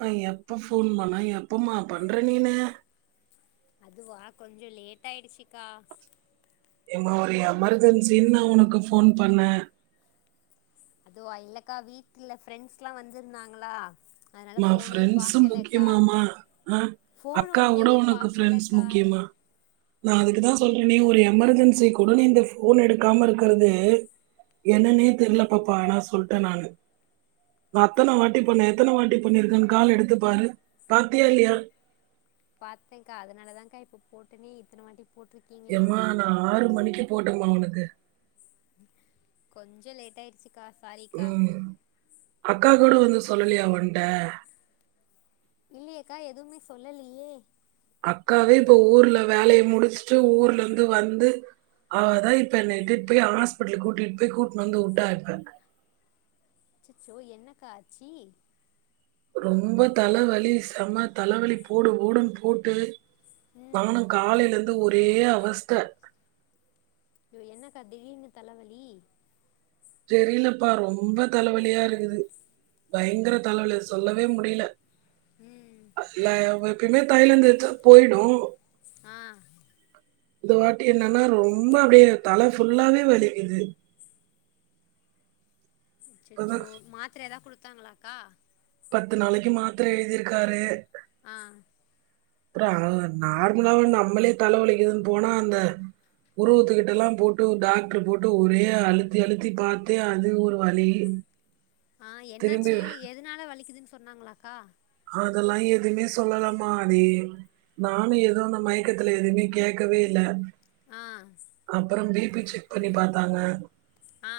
நா எப்ப ஃபோன் பண்ணா எப்பமா பண்ற நீனு அதுவா கொஞ்சோ லேட் ஆயிடுச்சு கா ஏமா ஒரு எமர்ஜென்சினு நா உனக்கு ஃபோன் பண்ணே அதுவா இல்லக்கா வீட்ல ஃப்ரெண்ட்ஸ்லா வந்திருந்தாங்களா அதனால மா ஃபோனே ஃப்ரெண்ட்சு பாக்கலக்கா முக்கியமா மா ஆ ஃபோனு அக்காவோட உண்மையானே ஒனக்கு ஃப்ரெண்ட்ஸ் பாக்கலக்கா முக்கியமா நா அதுக்குதா சொல்றேனே ஒரு எமெர்ஜென்சி கூட நீ இந்த ஃபோன எடுக்காம இருக்குறது ம் என்னனே தெர்ல பாப்பா ஆனா சொல்ட்டே நானு நா அத்தன வாட்டி பண்ணே எத்தன வாட்டி பண்ணிருக்கேனு கால எடுத்து பாரு பாத்தியா இல்லயா பாத்தே கா அதனால தா கா இப்ப போட்டேனே இத்தன வாட்டி போட்ருக் யம்மா நா ஆறு மணிக்கு போட்டேம்மா உனக்கு கொஞ்சோ லேட் ஆயிடுச்சு கா சாரி ம் அக்கா கூட வந்து சொல்லலையா ஓன்ட இல்லயே கா எதுமே சொல்லலியே அக்காவே இப்ப ஊர்ல வேலய முடிசுட்டு ஊர்ல இருந்து வந்து அவ தா இப்ப என்னைய இட்டுன்டு போய் ஹாஸ்பிட்லு கூட்டிட்டு போய் கூப்ட்னு வந்து விட்டா இப்ப அச்சச்சோ என்னக்கா ஆச்சி ரொம்ப தலவலி செம தலவலி போடு போடுனு போ டு ம் நானு காலையில இருந்து ஒரே அவஸ்த அயோ என்னக்கா திடீர்னு தலவலி தெரில பா ரொம்ப தலவலியா இருக்குது பயங்கர தலவலி சொல்லவே முடில ம் இல்ல எப்பயுமே தய்லோ தேச்சா போய்டு ஆ இந்த வாட்டி என்னனா ரொம்ப அப்டியே தல ஃபுல்லாவே வலிக்குது இப்பதான் அச்சச்சோ மாத்ர எதா குடுத்தாங்களா கா பத்து நாளைக்கு மாத்ர எழுதிருக்காரு ஆ அப்றோ நார்மலாவே நம்பளே தல வலிக்குதுனு போனா அந்த புருவத்துக்கிட்டலா போட்டு டாக்டர் போட்டு ஒரே அழுத்தி அழுத்தி பாத்தே அது ஒரு வலி ஆ திரும்பி என்னாச்சு எதுனால வலிக்குதுன்னு சொன்னாங்களா கா அதெல்லா எதுமே சொல்லல மா அதே நானு எதோ அந்த மயக்கத்துல எதுமே கேக்கவே இல்ல ஆ அப்றோ பி பி செக் பண்ணி பாத்தாங்க ஆ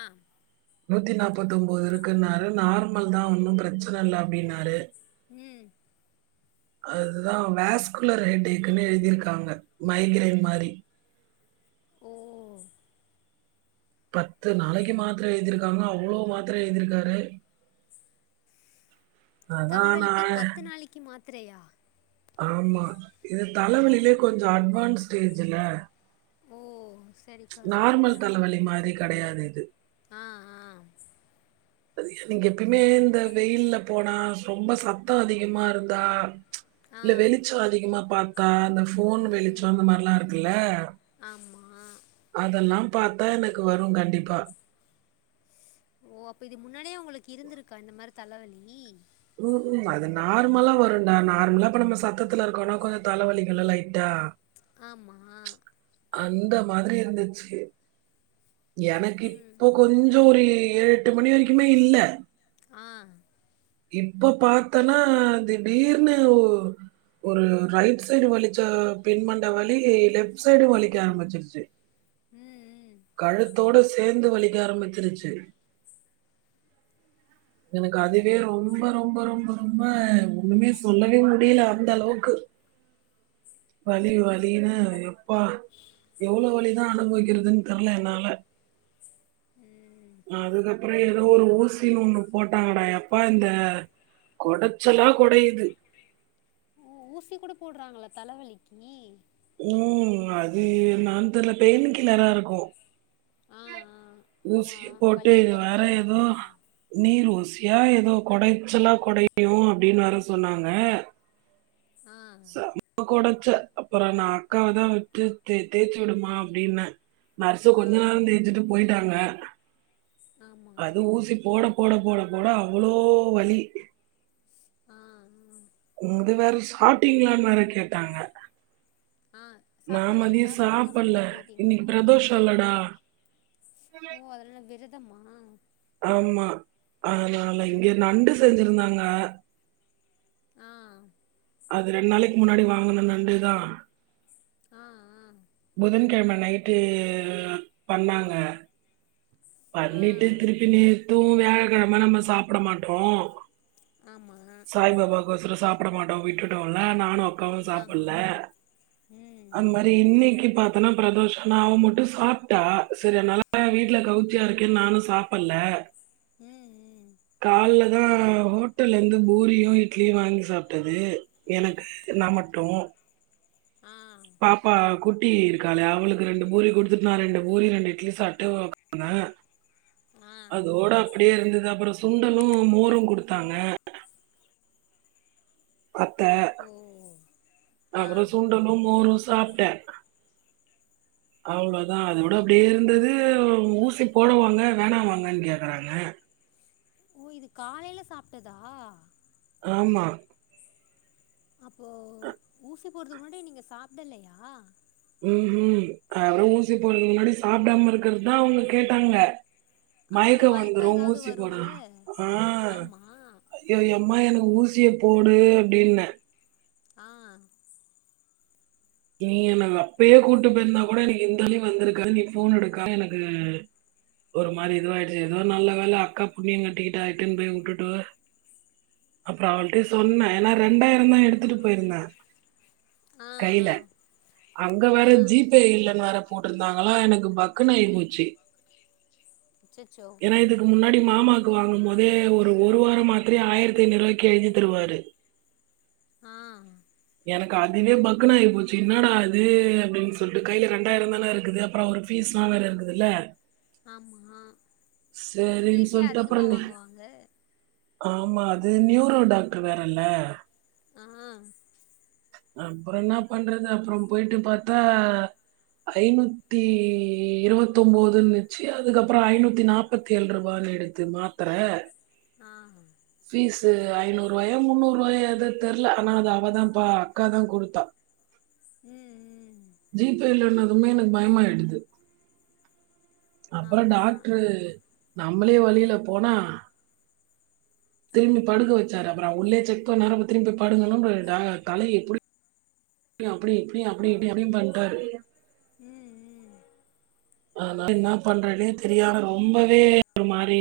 நூத்தி நாப்பத்து ஒம்போது இருக்குன்னாரு நார்மல் தா ஒன்னு பிரச்சன இல்ல அப்டினாரு ம் அதுதா வேஸ்குலர் ஹெக்டேகுனு எழுதியிருகாங்க மைக்ரேன் மாரி ஓ பத்து நாளைக்கு மாத்ர எழுதிருகாங்க அவ்ளோ மாத்ர எழுதியிருக்காரு அதான் தலவலிக்கு நான் பத்து நாளைக்கு மாத்ரையா ஆமா இது தலவலியிலே கொஞ்சோ அட்வான்ஸ் ஸ்டேஜுல ஓ செரி நார்மல் தலவலி மாரி கெடையாது இது ஆ ஆ எனக்கு எப்பயுமே இந்த வெயில்ல போனா ரொம்ப சத்தோ அதிகமா இருந்தா ஆ இல்ல வெளிச்சோ அதிகமா பாத்தா அந்த ஃபோன் வெளிச்சோ ம் அந்த மாரிலா இருக்குல ஆமா அதெல்லா பாத்தா எனக்கு வரு கண்டிப்பா ஓ அப்ப இது முன்னாடியே உங்களுக்கு இருந்துருக்கா இந்த மாரி தலவலி ம் ம் அது நார்மலா வரும்டா நார்மலா இப்ப நம்ப சத்ததுல இருக்கோனா கொஞ்சோ தலவலிக்குல லைட்டா ஆமா அந்த மாதிரி இருந்துச்சு எனக்கு இப்போ கொஞ்சொ ஒரு ஏழெட்டு மணி வரைக்குமே இல்ல ஆ இப்ப பாத்தனா திடீர்னு ஒ ஒரு ரைட் சைடு வலிச்சா பின்மண்ட வலி லெஃப்ட் சைடு வலிக்க ஆரம்பிச்சிருச்சி ம் ம் கழுத்தோட சேந்து வலிக்க ஆரம்பிச்சிருச்சு எனக்கு அதுவே ரொம்ப ரொம்ப ரொம்ப ரொம்ப ஒண்ணுமே சொல்லவே முடில அந்த அளவுக்கு வலி வலினு எப்பா எவ்ளோ வலிதா அனுபவிக்கிறதுனு தெர்ல என்னால ம் அதுக்கப்புறோ ஏதோ ஒரு ஊசி ஒண்ணு போட்டாங்கடா எப்பா இந்த கொடச்சலா கொடையுது ஊ ஊசி கூட போட்றாங்களா தலவலிக்கி ம் அது என்னான் தெர்ல பைன் கில்லரா இருக்கு ஆ ஆ ஆமா ஊசிய போட்டு வலிய வேற கொறைக்கவா எதோ இருக்கும் நீர் ஊசியா ஏதோ கொடைச்சலா கொடையு அப்டின்னு வேற சொன்னாங்க அ ப கொடச்ச அப்புறோ நா அக்காவதா விட்டு தே தேச்சு விடுமா அப்டின்னே நர்ஸு ஆ கொஞ்ச நேரோ தேச்சுட்டு போயிட்டாங்க ஆமா அது ஊசி போட போட போட போட அவ்ளோ வலி ஆ அ இது வேற சாப்டீங்களானு வேற கேட்டாங்க ஆ நா சாப்பிட்லையா மதியோ சாப்பிடாம சாப்பல்ல ஹாஸ்பிட்டல் போயிட்டீங்களா இன்னைக்கு பிரதோஷோலடா ஓ அதுனால விரதமா ஆமா அதுனால இங்க நண்டு செஞ்சிருந்தாங்க ஆ அது ரெண்டு நாளிக்கு முன்னாடி வாங்குன நண்டுதா ஆ ஆ புதன்கிழம நைட்டு பண்ணாங்க ஆ பண்ணிட்டு திருப்பி நேத்து வியாழக்கிழம நம்ம சாப்பட மாட்டோ ஆமா சாய் பாபாவுக்கொசரோ சாப்பிட மாட்டோ விட்டுட்டோல்ல நானு அக்காவு ஆமா சாப்பில்ல ம் அந்மாரி இன்னைக் கி பாத்தனா பிரதோஷன்னா அவ மட்டு சாப்ட்டா சரி அதுனால வீட்ல கவுச்சியா இருக்கேன்னு நானு சாப் பல்ல ம் ம் கால்ல தா ஹோட்டல்ல இருந்து பூரியு இட்லியு வாங்கி சாப்ட்டது எனக்கு நா மட்டு ஆ பாப்பா குட்டி இருக்காளே அவுளுக்கு ரெண்டு பூரி குடுத்துட்டு நா ரெண்டு பூரி ரெண்டு இட்லி சாப்ட்டு உக்காந்த [inaudible] அதோட அப்டியே இருந்தது அப்றோ சுண்டலு மோரு குடுத்தாங்க அத்த ஓ ஆ அப்றோ சுண்டலு மோரு சாப்ட்ட [inaudible] அவ்ளோதா அத விட அப்டியே இருந்தது ஊசி போடவாங்க வேணாவாங்கன்னு கேக்கறாங்க ஓ இது காலைல சாப்ட்டதா ஆமா அப்போ ஊசி போடறதுக்கு முன்னாடி நீங்க சாப்டலயா ம் ம் அதுகப்றோ ஊசி போறக்கு முன்னாடி சாப்டாம இருக்கறது தா அவுங்க கேட்டாங்க ஆமா மயக்கோ வந்துரு மயக்கம் ஏதாவது ஊசி போடா வரும்ல ஆ ஆமா ஏயோ யம்மா எனக்கு ஊசிய போடு அப்டின்ன ஆ நீ என்ன அப்யே கூட்டு போயிருந்தா கூட எனக்கு இந்தலி வந்திருக்காது நீ ஃபோன் எடுக்கா எனக்கு ஒரு மாறி இதுவாயிடிச்சு ஏதோ நல்ல வேல அக்கா புண்ணியோ கட்டிக்கிட்டா இட்டுன்னு போயி உட்டுட்டு அப்றோ அவள்ட்டயே சொன்னே ஏனா ரெண்டாயிரோ தா எடுத்துட்டு போயிருந்தே ஆ ஆ அங்க ஆ வேற ஜி பே இல்லன்னு வேற போட்ருந்தாங்களா எனக்கு பக்குன்னு ஆயி போச்சு அச்சச்சோ ஏன்னா இதுக்கு முன்னாடி மாமாக்கு வாங்குன மொதே ஒரு ஒரு வாரோ மாத்தரைய ஆயிரத்தி ஐநூறு ரூவாய்க்கி எழுதி தருவாரு ஆ எனக்கு அதுவே பக்குன்னு ஆயி போச்சு என்னாடா இது அப்டின்னு சொல்ட்டு கையில ரெண்டாயிரோ தான இருக்குது அப்றோ அவரு ஃபீஸ்ல்லா வேற இருக்குதுல்ல ஆமா சரின்னு ஃபீஸே சொல்லிட்டு அதிகமா அப்புறம் நி- வாங்குவாங்க ஆமா அது நியூரோ டாக்டரு வேற இல்ல ஆ அப்றோ என்னா பண்றது அப்றோ போயிட்டு பாத்தா ஐநூத்தி இருவத்தொம்போதுன்னுச்சீ அதுக்கப்றோ ஐநூத்தி நாப் நாப்பத்தி ஏழு ரூபானினுடுத்து மாத்தர ஆ ஃபீஸ்சு ஐநூறு ரூவாயோ முன்னூற் ரூவாயோ எதோ தெர்ல ஆனா அது அவதாப்பா அக்கா தா குடுத்தா ம் ம் ஜிபே இல்லன்னதுமே எனக்கு பயமாயிடுது அப்றோ ஆமா டாக்ட்ரு நம்மளே வலியில போனா திரும்பி படுக்க வெச்சாரு அப்பறோ உள்ளயே செக் பண்ணாரு அப்றோ திரும்பி போய் படுங்கன்னோ அப்றோ டா தலைய புடி இப்டியு அப்டி இப்டியு அப்டி இப்டியு அப்டியும் பண்டாரு ம் ம் அனால என்னா பண்றன்னே தெரியாம ரொம்பவே ஒரு மாரி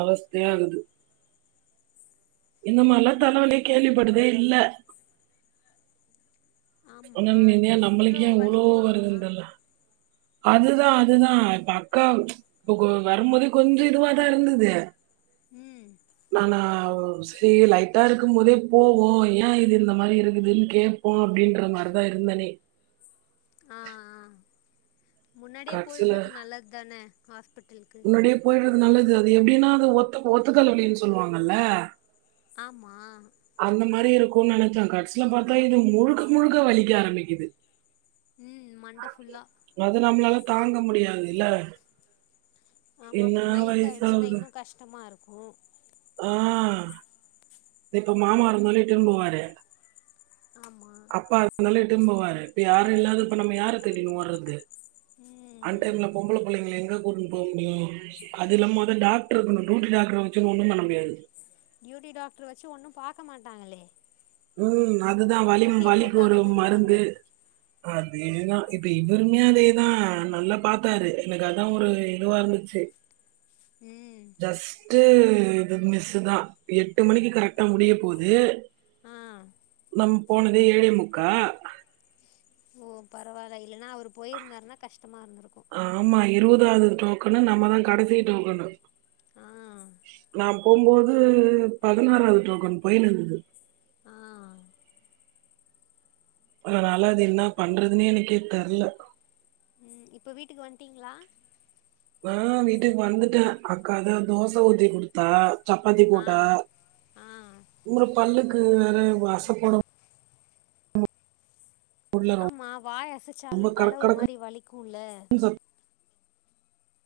அவஸ்தையாகுது இந்த மாரில்லா ஓ தலவலிய கேள்விப்பட்டதே இல்ல ஆமா ஆனா நிம்மியா நம்மளுக்கு ஏயா இவ்ளோ வருதுன்னு தெர்ல அதுதா அதுதா இப்ப அக்காவ் இப்ப கொ வரும்போதே கொஞ்சோ இதுவாதா இருந்தது ம் ஆனா ஒ சேரி லைட்டா இருக்கும் போதே போவோ ஏயா இது இந்த மாரி இருக்குதுன்னு கேப் போ அப்டின்ற மாறிதா இருந்தனே ஆ ஆ முன்னாடியே கட்சில போயிட்றது நல்லது தானே ஹாஸ்பிட்டலுக்கு முன்னாடியே போயிட்றது நல்லது அது எப்டின்னா அது ஒத்த ஒத்த தல வலின்னு சொல்லுவாங்கல்ல ஆமா அந்த மாரி இருக்குன்னு நெனைச்சே கடசில பாத்தா இது முழுக்க முழுக்க வலிக்க ஆரம்பிக்குது ம் மண்ட ஃபுல்லா அது நம்மளால தாங்க முடியாது இல்ல ஆமா என்ன அப்றோ நைட் ஆயிடுச்சுன்னா வயசாகுது இன்னு கஷ்டமா இருக்கு ஆ இப்ப மாமா இருந்தாலே இட்டுன்னு போவாரு ஆமா அப்பா இருந்தாலு இட்டுன்னு போவாரு இப்ப யாரு இல்லாதப்ப நம்ம யார தேடின்னு ஓட்றது ம் ம் அன்டைம்ல பொம்பள புள்ளைங்கள எங்க கூட்டுன்னு போ முடியு அது இல்லாம மொத டாக்டர் இருக்கனு டியூட்டி டாக்டர் வெச்சுனு ஒன்னு பண்ண முடியாது டியூட்டி டாக்டர் வெச்சு ஒன்னு பாக்க மாட்டாங்களே ம் அதுதா வலி ஊசிய வலிக்கு போட்டு ஒரு அனுப்பிடுவாங்க மருந்து அதேதா இப்ப இவருமே அதேதா நல்லா பாத்தாரு எனக்கு அதா ஒரு இதுவா இருந்துச்சி ம் ஃபர்ஸ்ட் இது மிஸ்சு தா எட்டு மணிக்கு கரெக்டா முடிய போது ஆ நம் போனதே ஏழே முக்கா ஓ பரவால்ல இல்லன்னா அவரு போயிருந்தாருனா கஷ்டமா இருந்திருக்கு ஆமா இருவதாது டோக்கனு நம்மதா கடைசி டோக்கனு ஆ நா போம்போது பதினொறாவது டோக்கன் போய்னுக்குது ஆ அதனால அது என்ன பண்றதுன்னே எனக்கே தெர்ல ம் இப்ப வீட்டுக்கு வன்டீங்ளா ஆ வீட்டுக் வந்துட்டே அக்காதா தோச ஊத்தி குடுத்தா சப்பாத்தி ஆ போட்டா ஆ இவுரு பல்லுக்கு வேற அசப்போட முடில ஆமா வாய அசைச்சாலு ரொம்ப தல கடக் ஒரு கடக்குன்னு மாரி வலிக்குல்ல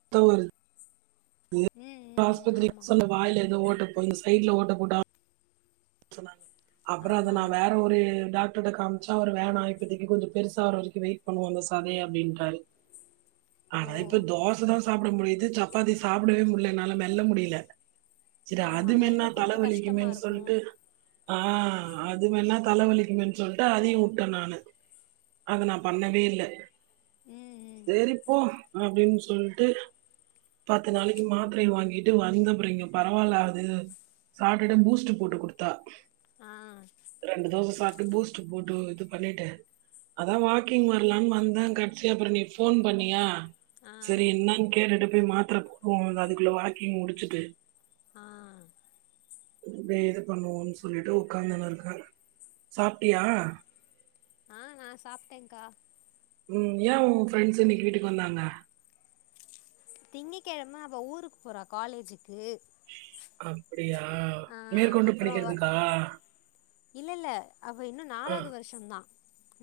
அதா ஒரு இது ம் ம் ஹாஸ்பத்திரி ஆமா சொன்ன வாய்ல எதோ ஓட்டப்போ இந்த சைட்ல ஓட்ட போட்டா சொன்னாங்க அப்றோ அத ஆமா நா வேற ஒரு டாக்டர்ட காமிச்சா அவரு வேணா இப்பதிக்கி கொஞ்சோ பெருசா ஆவுர வரைக்கு வெய்ட் பண்ணுவோ அந்த சதைய அப்டின்றாரு ஓ ஆனா இப்ப தோச தா சாப்பிட முடியுது சப்பாத்தி சாப்டவே முடியல என்னால மெல்ல முடியல சரி ஆமா அது மென்னா மெல்றக் கொஞ்ச கஷ்டமா தலவலிக்குமேன்னு இருக்கு சொல்ட்டு ஆ அது வேன்னா தலவலிக்குமேன் சொல்ட்டு அதையு உட்ட நானு அத நா பண்ணவே இல்ல ம் ம் சேரிப்போ அப்டின் சொல்ட்டு பத்து நாளைக்கு மாத்தரை வாங்கிட்டு வந்த அப்டிங்க பரவாயில்ல அது சாப்டுட்டு பூஸ்ட் போட்டு குடுத்தா ஆ ரெண்டு தோச சாப்ட்டு பூஸ்ட் போட்டு இது பண்ணிட்டு அதா வாக்கிங் வர்லான் வந்த கடசியா அப்ற நீ போன் பண்ணியா ஆ சரி என்னான் கேட்டுட்டு போய் மாத்திர போடுவோ அதுக்குள்ள வாக்கிங் முடிச்சுட்டு ஆ இப்பயே இது பண்ணுவோன் சொல்லிட்டு உக்காந்துனு இருக்ற சாப்ட்டியா ஆ நா சாப்ட்டேங்கா ம் ஏ உ ஃப்ரெண்ட்ஸ் இன்னைக்கு வீட்டுக் வந்தாங்க திங்கக்கெழம அவ ஊருக் போறா காலேஜுக்கு அப்டியா அப்றொ அவ இல்லல்ல அவ இன்னு ஆ நாலாவது வருஷந்தா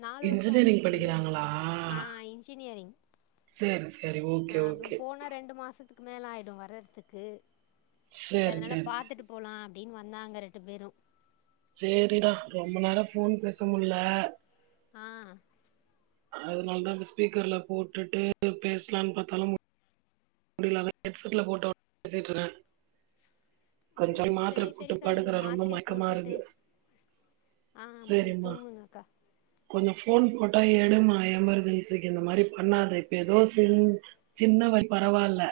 நாலு வருஷொ இன்ஜினியரிங் அவளுக்கு படிக்கிறாங்களா? ஆ இன்ஜினியரிங் சரி, சரி. ஓகே, அ அப்றொ ஓகே. போனா ரெண்டு மாசத்துக் மேல ஆயிடு வர்றதுக்கு சர் சரி, அதனால சரி, சரி. பாத்துட்டு போலா அப்டின் வந் நாங்க ரெண்டு பேரு சேரிடா ரொம்ப நேர போன் பேச முல்ல ஆ அதனால தா ஸ்பீக்கர்ல போட்டுட்டு பேசலான் பாத்தாலு மு முடில [inaudible] ஹெட்செட்ல போட்டு [inaudible] பேசிட்ருக்கே ஓ செரி போட்டு செரிக்கா நீங்க படுக்கிறேன். ரொம்ப மாத்திரய மயக்கமா போட்டுட்டு இருக்கு. ஆ போய் தூங்குங்கக்கா கொஞ்சொ ஃபோன் போட்டா எடுமா எமர்ஜென்சிக்கு இந்த மாரி பண்ணாத இப்ப ஏதோ சிம் சின்னவள் பரவால்ல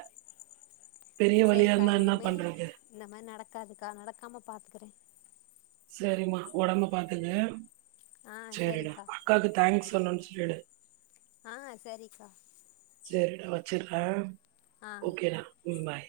செரிக்கா இனிமே பண்றது? இந்த மாரி நடக்காதுக்கா நடக்காம பாத்துக்கறே செரிம்மா ஒடம்பு பாத்துக்க ஆ செரிடா சரிக்கா அக்காக்கு தேங்க்ஸ் சொன்னேன் சொல்லிடு ஆ செரிக்கா செரிடா வெச்சர்றே ஆ ஓகேடா ம் பாய்